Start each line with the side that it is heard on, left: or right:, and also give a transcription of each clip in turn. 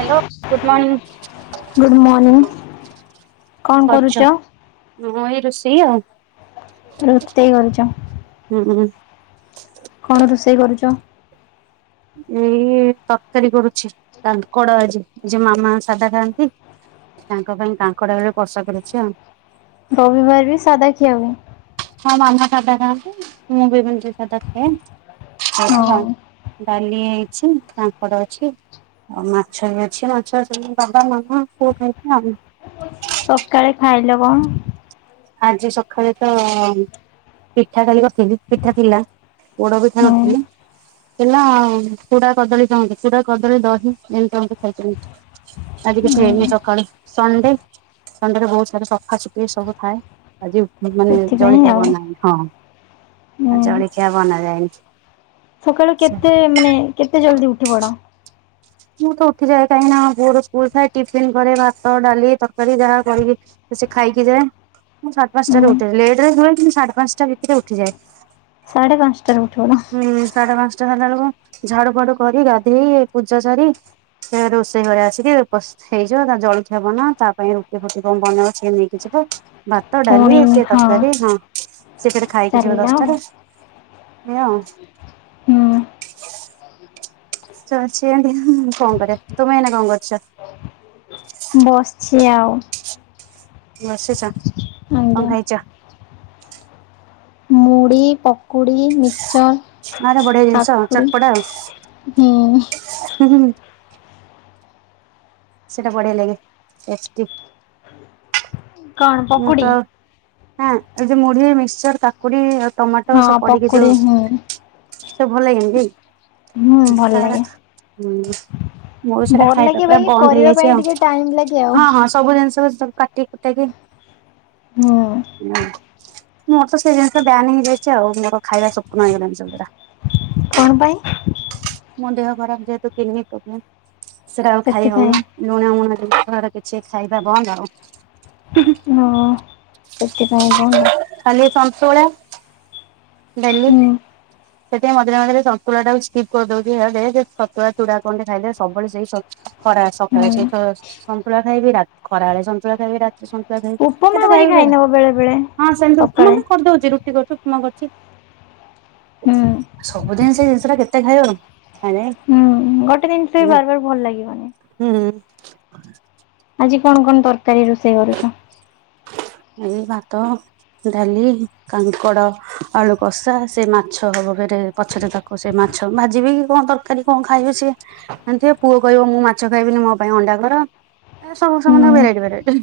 right: Hello good
left: good morning
right: morning, କରୁଛ ମୁଁ ଏଇ ରୋଷେଇ ଆଉ।
left: ରୋଷେଇ କରୁ ଚ।
right: ହୁଁ ହୁଁ।
left: କଣ ରୋଷେଇ କରୁଛ?
right: ଏଇ ତରକାରୀ କରୁଛି, କାଙ୍କଡ଼ ଆଜି ଆଜି ମାମା ସାଧା ଖାଆନ୍ତି। ତାଙ୍କ ପାଇଁ କାଙ୍କଡ ଆଳୁ କଷା କରୁଛି ଆଉ।
left: ରବିବାର ବି ସାଧା ଖିଆ ହୁଏ?
right: ହଁ ମାମା ସାଧା ଖାଆନ୍ତି, ମୁଁ ବି ଏମତି ସାଧା ଖାଏ, ଏମତି ଆଉ।
left: ହଁ
right: ଡାଲି ହେଇଛି କାଙ୍କଡ ଅଛି। ଆଉ ମାଛ ବି ଅଛି, ମାଛ ବାବା ମାମା ପୁଅ ଖାଇବେ ଆଉ।
left: ସକାଳେ ଖାଇଲେ କଣ?
right: ଆଜି ସକାଳେ ତ ପିଠା କାଲି କରଥିଲି ପିଠା ଥିଲା। ପୋଡ଼ ପିଠା
left: ହୁଁ
right: କରଥିଲି। ଥିଲା ଆଉ ଚୁଡା କଦଳୀ କହନ୍ତି କୁଡା କଦଳୀ ଦହି ଯେମିତି ଏମିତି ସବୁ ଖାଇଛନ୍ତି। ଆଜି କିଛି ହେଇନି
left: ହୁଁ
right: ସକାଳେ ସଣ୍ଡେ ସଣ୍ଡେ ରେ ବହୁତ ସାରା ସଫାସୁଫି ସବୁ ଥାଏ। ଆଜି ମାନେ
left: ସେଥିପାଇଁ
right: ଜଳଖିଆ
left: ଆଉ
right: ବନାହେଇନି। ହଁ
left: ହୁଁ
right: ଆ ଜଳଖିଆ ବନାଯାଏନି।
left: ସକାଳୁ
right: ସେ
left: କେତେ ମାନେ କେତେ ଜଲ୍ଦି ଉଠି ପଡ?
right: ମୁଁ ତ ଉଠିଯାଏ କାହିଁକି ନା ପୁଅର ସ୍କୁଲ ଥାଏ ଟିଫନ୍ କରେ। ଭାତ ଡାଲି ତରକାରୀ ଯାହା କରିକି ସେ ଖାଇକି ଯାଏ। ମୁଁ ସାଢେ
left: ହୁଁ
right: ପାଞ୍ଚଟା ରେ ଉଠେ। ଲେଟ ରେ ଶୁଏ କିନ୍ତୁ ସାଢେ ପାଞ୍ଚଟା ଭିତରେ ଉଠିଯାଏ।
left: ସାଢେ ପାଞ୍ଚଟାରେ ଉଠି ପଡ?
right: ହୁଁ ସାଢେ ପାଞ୍ଚଟା ହେଲା ବେଳକୁ ଝାଡୁ ଫାଡୁ କରିକି ଗାଧେଇ ପୂଜା ସାରି ତପରେ ରୋଷେଇ କରେ ଆସିକି ପ ହେଇଯିବ ତା ଜଳଖିଆ ବନାଅ ତା ପାଇଁ ରୁଟି ଫୁଟି କଣ ବନେଇବ ସିଏ ନେଇକିଯିବ। ଭାତ ଡାଲି
left: ପୁଣି
right: ଏତେ
left: ହଁ
right: ତରକାରୀ ହଁ ସେ ଫେରେ ଖାଇକି ଯିବ
left: ଚାଲିଲା ଆଉ
right: ଦଶଟାରେ। ଏଇଆ ଆଉ।
left: ହୁଁ।
right: ଚାଲିଛି ଏମିତି କଣ କରିବା। ତମେ ଏଇନା କଣ କରୁଛ?
left: ବସିଛି ଆଉ।
right: ବସିଛ? କଣ
left: ଆଜ୍ଞା।
right: ଖାଇଛ?
left: ମୁଡ଼ି ପ କୁଡ଼ି ମିକ୍ଚର
right: ଆରେ ବଢିଆ ଜିନିଷ
left: କାକୁଡ଼ି
right: ଚଟପଟା ଆଉ
left: ହି
right: ହୁଁ ହୁଁ। ସେଟା ବଢିଆ ଲାଗେ। ଟେଷ୍ଟୀ।
left: କ'ଣ
right: ମୁଁ ତ
left: ପକୁଡ଼ି
right: ହଁ ଏ ଯୋଉ ମୁଢି ମିକ୍ସଚର କାକୁଡି ଆ ଟମାଟୋ
left: ହଁ
right: ସବୁ ପଡିକି
left: ପକୁଡ଼ି
right: ଯୋଉ
left: ହୁଁ
right: ସବୁ ଭଲ ଲାଗେନି କି?
left: ହୁଁ ଭଲ ଲାଗେ।
right: ମୋର ସେଟା
left: ଭଲ
right: ଖାଇବା
left: ଲାଗେ
right: ପୁରା
left: ବାକି
right: ବନ୍ଦ
left: କରିବା
right: ହେଇଯାଇଛି
left: ପାଇଁ
right: ଆଉ।
left: ଟିକେ ଟାଇମ୍ ଲାଗେ ଆଉ।
right: ହଁ ହଁ ସବୁ ଜିନିଷପା ସବୁ କାଟିି କୁଟାକି
left: ହୁଁ।
right: ହୁଁ ମୋର ତ ସେଇ ଜିନିଷ ବ୍ୟାନ ହେଇଯାଇଛି ଆଉ। ମୋର ଖାଇବା ସ୍ୱପ୍ନ ହେଇଗଲାଣି ସେଗୁରା।
left: କଣ ପାଇଁ?
right: ମୋ ଦେହ ଖରାପ ଯେହେତୁ କିଡନୀ ପ୍ରୋବ୍ଲେମ ସେରା ଆଉ ଖାଇ
left: ସେଥିପାଇଁ
right: ହଉନି। ଲୁଣମୁଣର ବାହାର କିଛି ଖାଇବା ବନ୍ଦ ଆଉ।
left: ହଁ ସେଥିପାଇଁ ବନ୍ଦ।
right: ଖାଲି ସନ୍ତୁଳା ଡାଲି।
left: ହୁଁ
right: ସେଥିପାଇଁ ମଝିରେ ମଝିରେ ସନ୍ତୁଳାଟାକୁ ସ୍କିପ୍ କରିଦଉଛି ହେ ଦେ ଛତୁଆ ଚୁଡା କଣ ଟିକେ ଖାଇଦେ ସବୁଳେ ସେଇ ସ ଖରାବେଳେ ସକାଳେ
left: ହୁଁ
right: ସେଇ ଛ ସନ୍ତୁଳା ଖାଇବି ରାତି ଖରାବେଳେ ସନ୍ତୁଳା ଖାଇବି ରାତି। ସନ୍ତୁଳା ଖାଇବି
left: ଉପମା
right: କେତେ
left: କରି
right: ଖାଇବ
left: ଖାଇନବ ବେଳେ ବେଳେ।
right: ହଁ ସେମିତି
left: ସକାଳେ
right: କରିଦଉଛି ରୁଟି କରୁୁ। ଉପମା କରଛି
left: ହୁଁ
right: ସବୁଦିନ ସେଇ ଜିନିଷଟା କେ। କେତେ ଖାଇବା ଖାଇ
left: ହୁଁ ଗୋଟେ ଜିନିଷ ବି ବାର ବାର ଭଲ ଲାଗିବାନି।
right: ହୁଁ ହୁଁ।
left: ଆଜି କଣ କଣ ତରକାରୀ ରୋଷେଇ କରୁଛ।
right: ଆଜି ଭାତ ଡାଲି କାଙ୍କଡ଼। ଆଳୁ କଷା ସେ ମାଛ ହବ ଫେରେ ପଛରେ ତାକୁ ସେ ମାଛ ଭାଜିବି କଣ ତରକାରୀ କଣ ଖାଇବେ ସେ। ଏମତି ପୁଅ କହିବ ମୁଁ ମାଛ ଖାଇବିନି ମୋ ପାଇଁ ଅଣ୍ଡା କର ସବୁ
left: ହୁଁ
right: ସମସ୍ତଙ୍କ ଭେରାଇଟି ଭେରାଇଟି।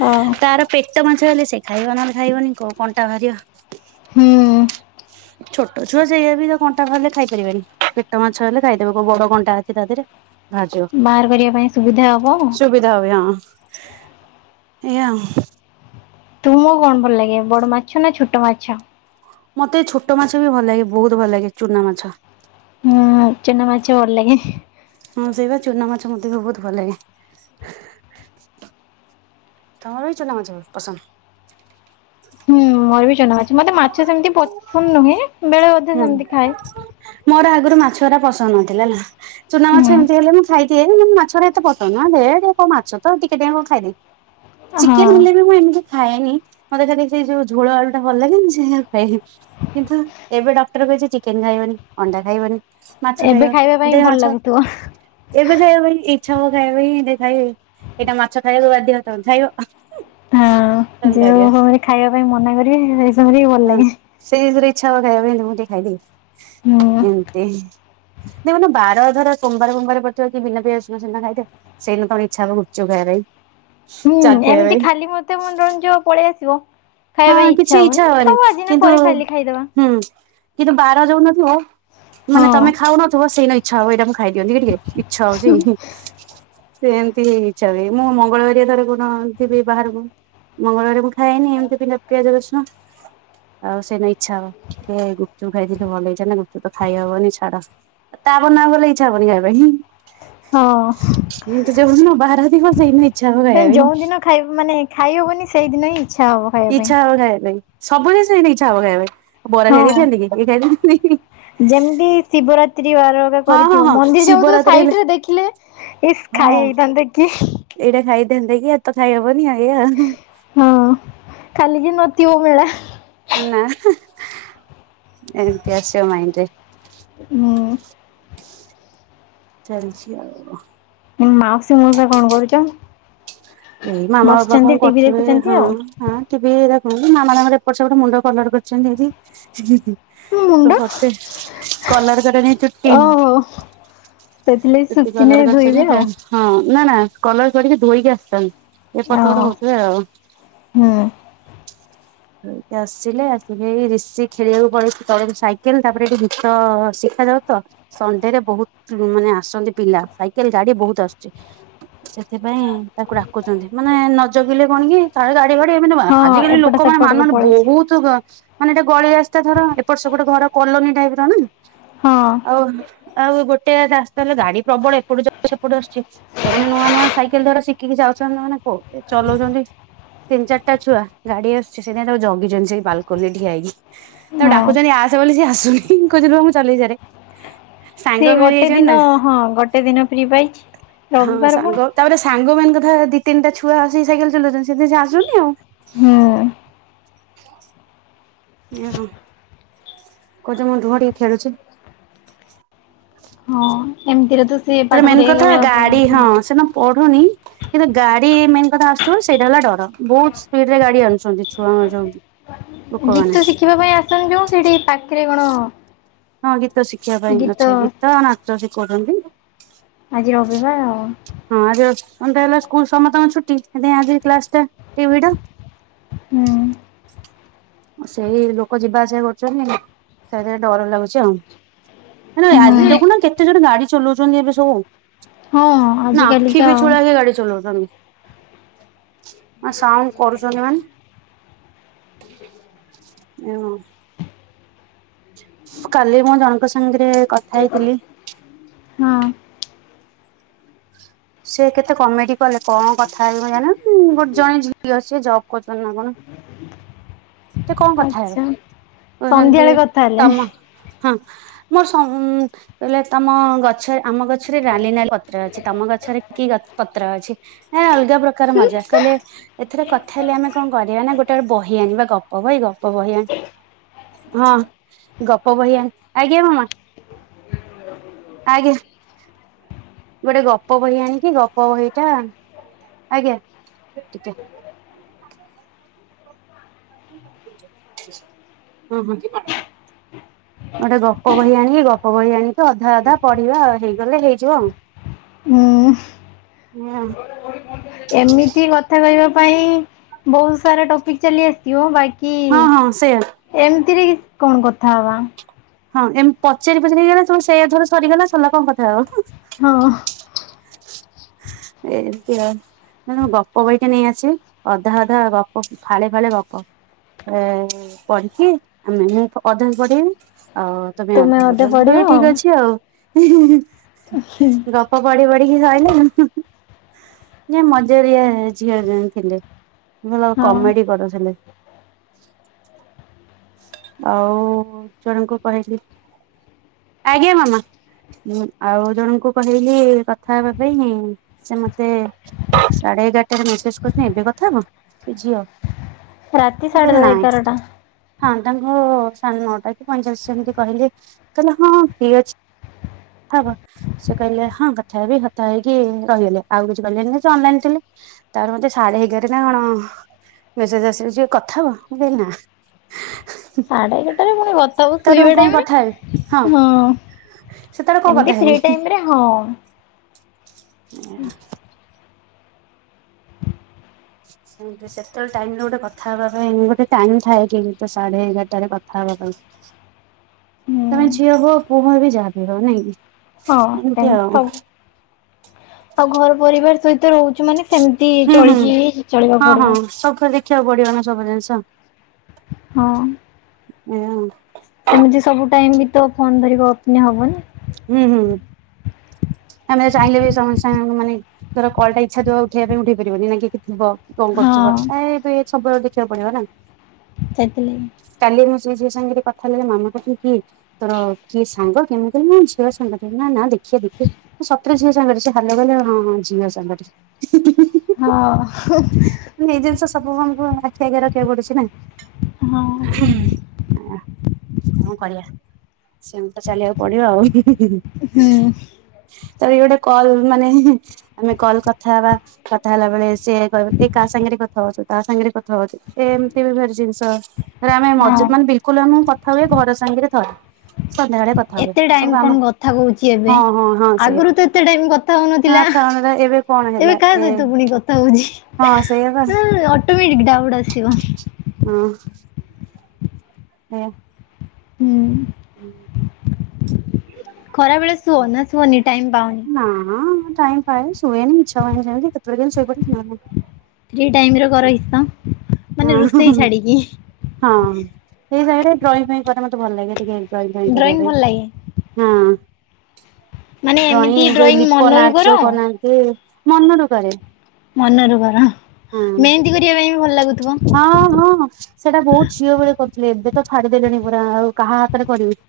left: ହଁ
right: ତାର ପେଟ ମାଛ ହେଲେ ସେ ଖାଇବ ନହେଲେ ଖାଇବନି କୋଉ କଣ୍ଟା ବାହାରିବ।
left: ହୁଁ।
right: ହ ଛୋଟ ଛୁଆ ସେ ବିତ କଣ୍ଟା ବାହାରଲେ ଖାଇ ପାରିବେନି ପେଟ ମାଛ ହେଲେ ଖାଇଦେବେ କୋଉ ବଡ କଣ୍ଟା ଅଛି ତା ଦେହରେ। ଭାଜିବ
left: ବାହାର କରିବା ପାଇଁ ସୁବିଧା ହବ।
right: ଏଆ।
left: ତୁମକୁ କଣ ଭଲ ଲାଗେ ବଡ ମାଛ ନା ଛୋଟ ମାଛ?
right: ମତେ ଛୋଟ ମାଛ ବି ଭଲ ଲାଗେ ବୋହୁତ୍ ଭଲ ଲାଗେ। ଚୁନା ମାଛ।
left: ହୁଁ ଚୁନା ମାଛ ଭଲ ଲାଗେ।
right: ହଁ ସେଇ ବା ଚୁନା ମାଛ ମତେ ବି ବୋହୁତ୍ ଭଲ ଲାଗେ। ତମର ବି ଚୁନା ମାଛ ପସନ୍ଦ?
left: ହଁ ମୋର ବି ଚୁନା ମାଛ ମତେ ମାଛ ସେମିତି ପସନ୍ଦ ନୁହେଁ, ବେଳେ ଅଧେ
right: ହୁଁ
left: ସେମିତି ଖାଏ।
right: ମୋର ଆଗରୁ ମାଛରା ପସନ୍ଦ ନଥିଲା ହେଲା ଚୁନା ମାଛ
left: ହୁଁ
right: ଏମିତି ହେଲେ ଖାଇକି ଆଇଲି ମୁଁ କହିଲି ମାଛ ରା ଏତେ ପସନ୍ଦ ନୁହେ, ଦେ ମାଛ ତ ଦେ ଟିକେ ଖାଇଦିଏ।
left: ହଁ
right: ଚିକେନ୍ ହେଲେ ବି ମୁଁ ଏମିତି ଖାଏନି ମୋତେ ଦେଖି ସେ ଯୋଉ ଝୋଳ ଆଳୁ ଟା ଭଲ ଲାଗେ ସେ ପାଇଁ କିନ୍ତୁ ଏବେ ଡକ୍ଟର କଛ ଚିକେନ ଖାଇବନି ଅଣ୍ଡା ଖାଇବନି। ମାଛ
left: ଏବେ
right: ଖାଇବ,
left: ଖାଇବା ପାଇଁ
right: ଦେ
left: ଭଲ
right: ମାଛ।
left: ଲାଗୁଥିବ।
right: ଏବେ ଖାଇବା ପାଇଁ ଇଚ୍ଛା ହବ ଖାଇବା ପାଇଁ ଖାଇବେ ଏଇଟା ମାଛ ଖାଇବାକୁ ବାଧ୍ୟ ହ ଖାଇବା।
left: ହଁ ଯଉ ହଉ ଖାଇବା ପାଇଁ ମନା କରିବ
right: ହଁ ସେଇ ଥିରେ ଇଛା ହବା ଖାଇବା ପାଇଁ ମୁଁ ଟିକ
left: ହୁଁ
right: ଖାଇଦିଏ ଏମିତି। ଦେଖ ବାର ଅନୁସାରେ ସୋବାର ସୋମାର କରିଥିବ କି ବିନା ପିଆଜ ରସୁଣ ସିନା ଖାଇଥାଏ। ସେଇନା ପୁଣି ଇଛା ହବ ଗୁପ୍ ଚୁପ୍ ଖାଇବା ପାଇଁ।
left: ହୁଁ
right: ଚାଟ୍ ଖାଇବା
left: ଏମିତି
right: ପାଇଁ
left: ଖାଲି ମତେ ମନୋରଞ୍ଜ ପଳେଇ ଆସିବ। ଖାଇବା ପାଇଁ
right: ହଁ
left: ଇଚ୍ଛା
right: କିଛି ହବନି
left: ଥାଉ ଆଜି ନା
right: କିନ୍ତୁ
left: ପରେ ଖାଲି ଖାଇଦବା
right: ହୁଁ କିନ୍ତୁ ବାର ଯାଉନଥିବ ମାନେ
left: ହଁ।
right: ତମେ ଖାଉନଥିବ ସେଇ ନା ଇଚ୍ଛା ହବ ଏଇଟା ମୁଁ ଖାଇ ଦିଅନ୍ତି କି ଟିକେ ଇଚ୍ଛା ହଉଛି। ସେ ଏମିତିଇ ଇଚ୍ଛା ହୁଏ ମୁଁ ମଙ୍ଗଳବାରିଆ ଥରେ କୋଉ ଦିନ ଆଣିଥିବି ବାହାରକୁ ମଙ୍ଗଳବାର ମୁଁ ଖାଏନି ଏମିତି ବିନା ପିଆଜ ରସୁଣ। ଆଉ ସେଇ ଇଚ୍ଛା ହବ ଗୁପ୍ ଚୁପ୍ ଖାଇିକି ଭଲ ହେଇଥାନ୍ତା। ଗୁପ୍ ଚୁପ୍ ତ ଖାଇ ହବନି ଛାଡ। ତା ପର ଦିନ ଆଉ ଗଲେ ଇଚ୍ଛା ହବନି ଖାଇବା ପାଇଁ।
left: ହଁ ଯୋଉ
right: [unintelligible]
left: ଦିନ ଖାଇ ମାନେ ଖାଇହବନି ସେଇଦିନ ହିଁ ଇଚ୍ଛା ହବ। ଖାଇବା ପାଇଁ
right: ଇଛା ହବ ଖାଇବା ପାଇଁ। ସବୁ ଜିନ୍ସ୍ ଏଇନା ଇଚ୍ଛା ହବ ଖାଇବା ପାଇଁ ବରା ଖାଇ
left: ହଁ।
right: ଦେଇେଇଥାନ୍ତି କି ଖାଇ
left: ଯେମିତି ଶିବରାତି ଆର
right: ହଁ ହଁ
left: କରିଥିବ
right: ହଁ
left: ମନ୍ଦିର ଯାଉଥିବ
right: ଶିବରାତ୍ରି ହେଲେ
left: ସାଇଡ ରେ ଦେଖିଲେ ଇ ଖାଇ ହେଇ
right: ହଁ
left: ହେଇ ଥାନ୍ତା କି।
right: ଏଇଟା ଖାଇଥାନ୍ତେ କି ଏ ତ ଖାଇହବନି ଏଇୟା।
left: ହଁ କାଲି କି ନତିବ ମେଳା।
right: ନା ନା ଏମିତି [unintelligible]
left: ହଁ।
right: ଚାଲିଛି ଆଉ।
left: ମାଉସୀ ମଉସା କଣ କରୁଛ
right: ଏଇ ମାମା ବାପା
left: ବସିଛନ୍ତି
right: କଣ
left: ଟିଭି
right: କରୁଥିବେ
left: ଦେଖୁଛନ୍ତି
right: ହଁ।
left: ଆଉ
right: ହଁ ଟିଭି ଦେଖନ୍ତୁ ମାମା ତାଙ୍କର ଏପଟ ସେପଟ ମୁଣ୍ଡ କଲର କରିଛନ୍ତି ଆଜି।
left: ମୁଣ୍ଡ
right: ତତେ କଲର କରେନି ଚୁଟି
left: ଓହୋ ସେଥିଲାଗି
right: ଚୁଟି
left: ଶୁଖିନେ
right: କଲର୍
left: ଧୋଇବେ
right: କରିଛନ୍ତି।
left: ଆଉ
right: ହଁ ନା ନା କଲର କରିକି ଧୋଇକି ଆସିଚନ୍ତି ଏପଟ
left: ଓ
right: ସେପଟ ହଉଥିବେ ଆଉ।
left: ହୁଁ।
right: ହେଇଟି ଆସିଲେ ଆସିକି ରିଷି ଖେଳିବାକୁ ପଳେଇଚି ତଳେ ସାଇକେଲ ତାପରେ ଏଠି ଗୀତ ଶିଖାଯାଉଚି ତ। ସଣ୍ଡେରେ ବହୁତ୍ ମାନେ ଆସନ୍ତି ପିଲା ସାଇକେଲ ଗାଡି ବହୁତ ଆସୁଚି। ସେଥିପାଇଁ ତାକୁ ଡାକୁଚନ୍ତି ମାନେ ନ ଜଗିଲେ କଣ କି। କାଳେ ଗାଡି ଫାଡି ଏମାନେ ମା
left: ହଁ
right: ଆଜିକାଲି
left: ଏପଟ
right: ଲୋକମାନେ ମାନୁ
left: ସେପଟକୁ
right: ନାହାନ୍ତି
left: ପଳେଇଛି
right: ବହୁତ୍। ତୁ ଗ ମାନେ ଏଟା ଗଳି ରାସ୍ତା ଧର ଏପଟ ସେପଟ ଘର କଲୋନୀ ଟାଇପ ର ନା।
left: ହଁ।
right: ଆଉ ଆଉ ଗୋଟେ ରାସ୍ତା ହେଲେ ଗାଡି ପ୍ରବଳ ଏପଟୁ ଯାଉଚି ସେପଟେ ଆସୁଛି। ଏମାନେ ନୂଆ ନୂଆ ସାଇକେଲ ଦ୍ଵାରା ଶିଖିକି ଯାଉଛନ୍ତି ମାନେ କୋ ଏ ଚଲଉଛନ୍ତି ତିନ ଚାରିଟା ଛୁଆ ଗାଡି ଆସ ଚି ସେ ସେଥିପାଇଁ ତାକୁ ଜଗିଚନ୍ତି ସେଇ ବାଲକୋନିରେ ଠିଆ ହେଇକି ତାକୁ
left: ହଁ
right: ଡାକୁଛନ୍ତି ଆ ସେ କହିଲେ କି ଆସୁନି କହୁଚି ରୁହ ମୁଁ ଚଲେଇସାରେ।
left: ସେଏ ଗୋଟେ ଦିନ ହଁ ଗୋଟେ ଦିନ ଫ୍ରି ପାଇଛି
right: ହଁ
left: ରବିବାର
right: ସାଙ୍ଗ
left: ପୁଣି।
right: ତାପରେ ସାଙ୍ଗ ମାନଙ୍କ କଥା ଦି ତିନଟା ଛୁଆ ଆସି ସାଇକେଲ ଚଲଉଛନ୍ତି ସେଥିପାଇଁ ସେ ଆସୁନି ଆଉ।
left: ହୁଁ।
right: [inaudible] ନା କହୁଚି ମୁଁ ରୁହ ଟିକେ ଖେଳୁଛି।
left: ହଁ ଏମତିରେ ତ। ସେ
right: ହେଥେରେ
left: ପାଠ
right: ମେନ୍ କଥା
left: ପଢିବାକୁ ଆଉ
right: ଗାଡି
left: ପଳାନ୍ତି
right: ହଁ ସେ ନା ପଢୁନି କିନ୍ତୁ ଗାଡି ମେନ୍ କଥା ଆସୁଚି ବୋଲି ସେଇଟା ହେଲା ଡର ବହୁତ ସ୍ପିଡ ରେ ଗାଡି ଆଣୁଛନ୍ତି। ଛୁଆଙ୍କ ଯୋଗୁ ଲୋକମାନେ।
left: ସେମାନେ ଯୋଉ ସେଠି ପାଖରେ କଣ।
right: ହଁ ଗୀତ ଶିଖିବା ପାଇଁ ଅଛେ ଗୀତ ଆଉ ନାଚ ଶିଖଉଛନ୍ତି।
left: ଆଜି ରବିବାର ଆଉ।
right: ହଁ ଆଜି ର ସଣ୍ଡେ ହେଲା ସ୍କୁଲ ସମସ୍ତଙ୍କ ଛୁଟି ହେଥିପାଇଁ ଆଜି କ୍ଲାସ ଟା ଟିଭି ଟା।
left: ହୁଁ।
right: ସେଇ ଲୋକ ଯିବା ଆସିବା କରୁଚନ୍ତି ସେଇଥିପାଇଁ ଡର ଲାଗୁଛି ଆଉ। ନାଇଁ ତମେ ଆଜି
left: ହୁଁ
right: ଦେଖୁନ କେତେ ଜୋରେ ଗାଡି ଚଲଉଚନ୍ତି ଏବେ ସବୁ।
left: ହଁ
right: ନା ଆଖି
left: ଆଜିକାଲିକା ଆଉ
right: ପିଚ୍ଛୁଳା କେ ଗାଡି ଚଲଉଛନ୍ତି। ଆ ସାଉଣ୍ଡ କରୁଚନ୍ତି ମାନେ। ଏ ହଁ। କାଲି ମୁଁ ଜଣଙ୍କ ସାଙ୍ଗରେ କ
left: ହେଇ ଗଲି ହଁ।
right: ସେ କେତେ କମେଡି କଲେ କଣ କଥା ହେବି ମୁଁ ଜାଣିନି ଉଁ ଗୋଟ ଜଣେ ଝିଅ ସେ ଜବ୍ କରୁଛନ୍ତି ନା କଣ। ସେ କଣ କଥା ହେବେ
left: ଆଚ୍ଛା।
right: କହୁଛନ୍ତି
left: ସନ୍ଧ୍ୟାବେଳେ କଥା ହେଲେ
right: ତମ। ହଁ। ମୋ ସଙ୍ଗ କହିଲ ତମ ଗଛରେ ଆମ ଗଛରେ ନାଲି ନାଲି ପତ୍ର ଅଛି ତମ ଗ ଛରେ କି ଗ ପତ୍ର ଅଛି ଏ ଅଲଗା ପ୍ରକାର ମଜା କହିଲେ। ଏଥେରେ କଥା ହେଲେ ଆମେ କଣ କରିବା ନା ଗୋଟାଏ ବହି ଆଣିବା ଗପ ବହି ଗପ ବହି ଆଣି। ହଁ ଗପ ବହି ଆଣ ଆଜ୍ଞା ମାମା। ଆଜ୍ଞା। ଗୋଟେ ଗପ ବହି ଆଣିକି ଗପ ବହି ଟା ଆଜ୍ଞା ଟିକେ। ହଁ ହଁ। ଗୋଟେ ଗପ ବହି ଆଣିକି ଗପ ବହି ଆଣିକି ଅଧା ଅଧା ପଢିବା ଆଉ ହେଇଗଲେ ହେଇଯିବ ଆଉ।
left: ହୁଁ।
right: [inaudible]
left: ଏମିତି କଥା କହିବା ପାଇଁ, ବହୁତ ସାରା ଟପିକ ଚାଲି ଆସିଥିବ। ବାକ
right: ହଁ, ହଁ, ସେଆ।
left: ଏମିତିରେ କି, କଣ କଥା ହବା?
right: ହଁ। ଏମିତି ପଚାରି ପଚାରି ହେଇଗଲା। ତୁ ସେୟାଥରେ ସରିଗଲା। ସରିଲା କଣ କଥା ହବ?
left: ହଁ।
right: ଏମତି ଆଉ। ନାଁ ଗପ ବହିଟା ନେଇଆସିବି। ଅଧା ଅଧା ଗପ। ଫାଳେ ଫାଳେ ଗପ। ଏ ପଢିକି ଆମେମାନେ ଅଧା ପଢେଇବି। ଆଉ ତମେ
left: ତୁମେ
right: ଅଧା
left: ମତେ
right: ପଢ଼ିବ। ମୁଁ
left: ପଢିବ
right: କହିଲି ଠିକ ଅଛି ଆଉ। ହି, ହିଁ, ଗ ଗପ ପଢି ପଢିକି ସରିଲ। ମଜାଳିଆ ଝିଅ ଜଇଁ ଥିଲେ। ଭଲ
left: ହଉ
right: କମେଡି କରୁଥିଲେ। ଆଉ ଜଣଙ୍କୁ କହିଲି ଆଜ୍ଞା, ମାମା। ଉଁ ଆଉ ଜଣଙ୍କୁ କହିଲି କଥା ହେବା ପାଇଁ। ସେ ମତେ ସାଢେ ଏଗାରଟାରେ ମେସେଜ କରିଥିଲେ, ଏବେ କଥା ହବ। ସେ ଝିଅ।
left: ରାତି
right: ମୁଁ
left: ସାଢ଼େ
right: କହିଲି
left: ଦ
right: ନାଇଁ
left: ଏଗାରଟା।
right: ହଁ। ତାଙ୍କ ସାଢ଼େ ନଅଟା କି ପଇଁଚାଳିଶ ଯେମିତି କହିଲେ। କହିଲେ ହଁ ଫି ଅଛି। କଥା ହବ। ସେ କହିଲେ ହଁ କଥା ହେବି। କଥା ହେଇକି ରହିଗଲେ। ଆଉ କିଛି କହିଲେନି। ଅନଲାଇନ ଥିଲେ। ତାର ମତେ ସାାଢେ ଏଗାରେ ନା କଣ? ମେସେଜ ଆସିଯାଇଛି। କଥା ହବ। ମୁଁ କହିଲି ନା।
left: ସାଢେ ଏଗାରଟାରେ, ପୁଣି ଗ ଆଊ
right: ତାପରେ
left: ଶୋଇବା
right: ମୁଁ କଣ କଥା ହେବି
left: ଟାଇମ। ହଁ।
right: ସେତେବେଳେ କୋଉ କଥା
left: ଏମତି
right: ହେବି।
left: ଫି ଟାଇମରେ। ହଁ,
right: [inaudible] ହୁଁ। [inaudible] ସେତେବେଳେ ଟାଇମ ର ଗୋଟେ କଥା ହବା ପାଇଁ। ଗୋଟେ ଟାଇମ ଥାଏ କି? ଗୀତ ସାଢ଼େ ଏଗାରଟାରେ କଥା ହେବା ପାଇଁ।
left: ହୁଁ
right: ତମେ ଝିଅ ହୁଅ। ପୁଅ ବି, ଯାହା ହୁଅ ନାଇଁକି।
left: ହଁ। ସେମିତି ସବୁ। ଆଉ ଘର ପରିବାର ସହିତ ରହୁଛୁ ମାନେ, ସେମ ତି
right: ହୁଁ ହୁଁ।
left: ଚଳିକି ହିଁ ଚଳିବାକୁ ପଡିବ।
right: [unintelligible] ଦେଖିବାକୁ ପଡିବ ନା ସବୁ ଜିନିଷ।
left: ହଁ।
right: ହଁ। [inaudible]
left: ସେମିତି ସବୁ ଟାଇମ ବି ତ, ଫୋନ ଧରିକି ଗପିନ ହବନି।
right: ହୁଁ, ହୁଁ। ଆମେ ଚାହିଁଲେ ବି ସମସ୍ତ ସାଙ୍ଗମାନେ ଧର କଲ ଟା ଇଚ୍ଛା ଥିବ ଉଠେଇବା ପାଇଁ। ଉଠେଇ ପାରିବନି, ନା କିଏ ଥିବ। କଣ କରୁଥିବ।
left: ହଁ
right: ଏ ଏବେ ସବୁବେଳେ ଦେଖିବାକୁ ପଡିବ ନା।
left: ତାଇତେଲି। [unintelligible]
right: କାଲି ମୁଁ ସେ ଝିଅ ସାଙ୍ଗରେ କଥା ହେଲି। ମାମା କହୁଛି କିଏ? ତୋର କିଏ ସାଙ୍ଗ କେମିତି? ମୋ ଝିଅ ସାଙ୍ଗଟିଏ। ନାଁ ନାଁ ଦେଖିଆ ଦେଖିଆ। ସତରେ ଝିଅ ସାଙ୍ଗରେ ହାଲ ଭଲ। ହଁ ହଁ। ଝିଅ ସାଙ୍ଗରେ।
left: ହଁ।
right: ଏଇ ଜିନିଷ ସବୁ, ଆମକୁ ଆଖି ଆଗିଆ ରଖିବାକୁ ପଡୁଛି ନା।
left: ହଁ
right: କଣ କରିବା। ସେମିତି ତ ଚାଲିବାକୁ ପଡିବ ଆଉ।
left: ହୁଁ।
right: ଆରେ ଗୋଟେ କଲ୍ ମାନେ ଆମେ କଲ କଥା ହେବା। କଥା ହେଲା ବେଳେ, ସିଏ କହିବ ଏ କାହା ସାଙ୍ଗରେ କ ହଉ ତା ସାଙ୍ଗରେ କଥା ହଉଛି। ଏ ଏମିତି ଭାରି ଜିନିଷ ଏରେ ଆମେ
left: ହଁ
right: ମଜିଦ୍ ମାନେ ବିଲ୍ କୁଲ୍ ଆମେ କଥା ହୁଏ, ଘର ସାଙ୍ଗରେ ଥରେ ସନ୍ଧ୍ୟାବେଳେ କଥା ହୁଏ
left: ଏତେ ଟାଇମ
right: ସବୁ
left: କଣ
right: କାମ,
left: କଥା କହୁଛି ଏବେ
right: ହଁ ହଁ।
left: ଆଗରୁ ତ ଏତେ ଟାଇମ କଥା ହଉନଥିଲ।
right: ଏବେ ଏବେ କଣ? ହେଲା
left: ଏବେ କାହା
right: ଏ
left: ସହିତ ପୁଣି କଥା ହଉଛି?
right: ହଁ ସେଇଆ
left: ଉମ୍ ଅଟୋମିକ୍ ଡାଉଟ୍ ଆସିବ।
right: ହୁଁ। ହଁ।
left: ହୁଁ।
right: ନା।
left: ଖରା ବେଳେ ଶୁଅ ନା ଶୁଅନି ଟାଇମ ପାଅନି
right: ନା ଆ ଟାଇମ୍ କାଇ ଶୁଏନି ଇଚ୍ଛା ହୁଏନି ସେମିତି କେତେବେଳେ କେମିତି ଶୋଇପଡ଼େ, ନହେଲେ ନାଇ।
left: ଫ୍ରି ଟାଇମ୍ ରେ କର କିସ?
right: ହଁ
left: ମାନେ ରୋଷେଇ ଛାଡିକି।
right: ହଁ ଫ୍ରି ଟାଇମ୍ ରେ ଡ୍ରଇଂ ଫ୍ରଇଂ କରେ, ମତେ ଭଲ ଲାଗେ ଟିକେ ଡ୍ରଇଂ ଫ୍ରଇଂ କରିବା ପାଇଁ।
left: ଭଲ ଲାଗେ
right: ହଁ।
left: ମାନେ
right: ଡ୍ରଇଂ
left: ଏମିତି
right: ଏଇ ଯୋଉ ଲିପନ୍
left: ମନରୁ
right: ଆର୍ଟ
left: କର
right: ଯୋଉ ବନାନ୍ତି, ମନରୁ କରେ।
left: ମନରୁ କର
right: ହଁ।
left: ମେହେନ୍ଦି କରିବା ପାଇଁ ବି ଭଲ ଲାଗୁଥିବ।
right: ହଁ ହଁ ସେଇଟା ବହୁତ ଝିଅ ବଳେ କରୁଥିଲେ ଏବେ ତ ଛାଡିଦେଲେଣି ପୁରା। ଆଉ କାହା ହାତରେ କରିବି?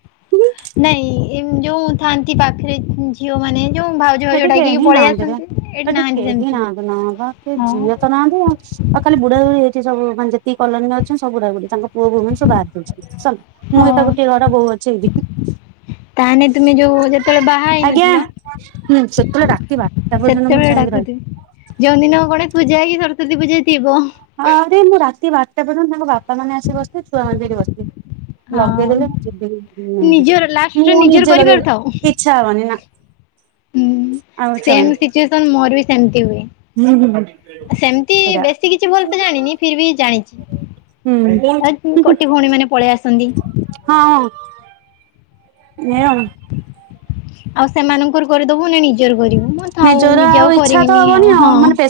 left: ନାଇଁ ଏମ୍ ଯୋଉ ଥାଆନ୍ତି ପାଖରେ ଝିଅ ମାନେ ଯୋଉ ଭାଉଜ ଭାଉଜ
right: ସେଠି
left: ଡାକିକି
right: କେହି
left: ପଳେଇ
right: ନାହାନ୍ତିରେ
left: ଆସନ୍ତି ଏଠି ନାହାନ୍ତି ସେମିତି।
right: ସେ
left: ହଁ
right: ଝିଅ ତ ନାହାନ୍ତି ଆଉ। ଆଉ ଖାଲି ବୁଢ଼ାବୁଢୀ ହେଇଛି ସବୁ ମାନେ ଯେତିକି କୋଲୋନୀ ରେ ଅଛନ୍ତି ସବୁ ବୁଢ଼ାବୁଢୀ ତାଙ୍କ ପୁଅ ବୋହୁ ମାନେ ସବୁ ବାହାରେ ରହୁଛନ୍ତି ସଲା। ମୁଁ
left: ହଁ
right: ଏକା ଗୋଟିଏ ଘରର ବୋହୁ ଅଛି ଏଇଠି।
left: ତାହାନେ ତୁମେ ଯୋଉ ଯେତେବେଳେ ବାହା
right: ଆଜ୍ଞା
left: ହେଇନଥିଲ
right: ହୁଁ ସେତେବେଳେ ରାତି ବା
left: ସେତେବେଳେ ଡାକୁଥିବ ଯୋଉଁ ଦିନ କଣେ ପୂଜା କି ସରସ୍ଵତୀ ପୂଜା ଥିବ।
right: ଆରେ ମୁଁ ରାତି ବାରଟା ପର୍ଯ୍ୟନ୍ତ ତାଙ୍କ ବାପା ମାନେ ଆସିି ବସିଥିବ। ଛୁଆ ମାନ ସେଠି ବସିିଥିବେ।
left: ହଁ
right: ଲଗେଇଦେଲେ ମୁ ଯିବି,
left: ନିଜର
right: [inaudible]
left: ଲାଷ୍ଟରେ
right: ମୁଁ
left: ନିଜର
right: ନିଜେ
left: କରିପାରୁଥାଉ
right: ଲଗେଇବି ଇଚ୍ଛା ହବନି ନା। ଆଉ
left: ହୁଁ
right: ଇଚ୍ଛା
left: ସେମ୍
right: ହବନି
left: ସିଚୁଏସନ ମୋର ବି ସେମତି ହୁଏ।
right: ହୁଁ ହୁଁ ହୁଁ।
left: ସେମିତି
right: ଏଇଟା
left: ବେଶୀ କିଛି ଭଲ
right: ହୁଁ
left: ସେ ଜାଣିନି ଫିର ବି ଜାଣି
right: ହୁଁ
left: ଆଉ ଫୁଣି କୋଟି ଭଉଣୀ ମାନେ ପଳେଇ ଆସନ୍ତି।
right: ହଁ ହଁ। [unintelligible]
left: ଆଉ ସେମାନଙ୍କର କରିଦବୁ ନା ନିଜର କରିବୁ। ମୁଁ ଥାଉ
right: ନିଜର
left: ନିଜେ ଆଉ
right: ଇଚ୍ଛା ତ
left: କରିବିନି
right: ହବନି
left: ଆଉ, ହଁ।
right: ମାନେ ପେସା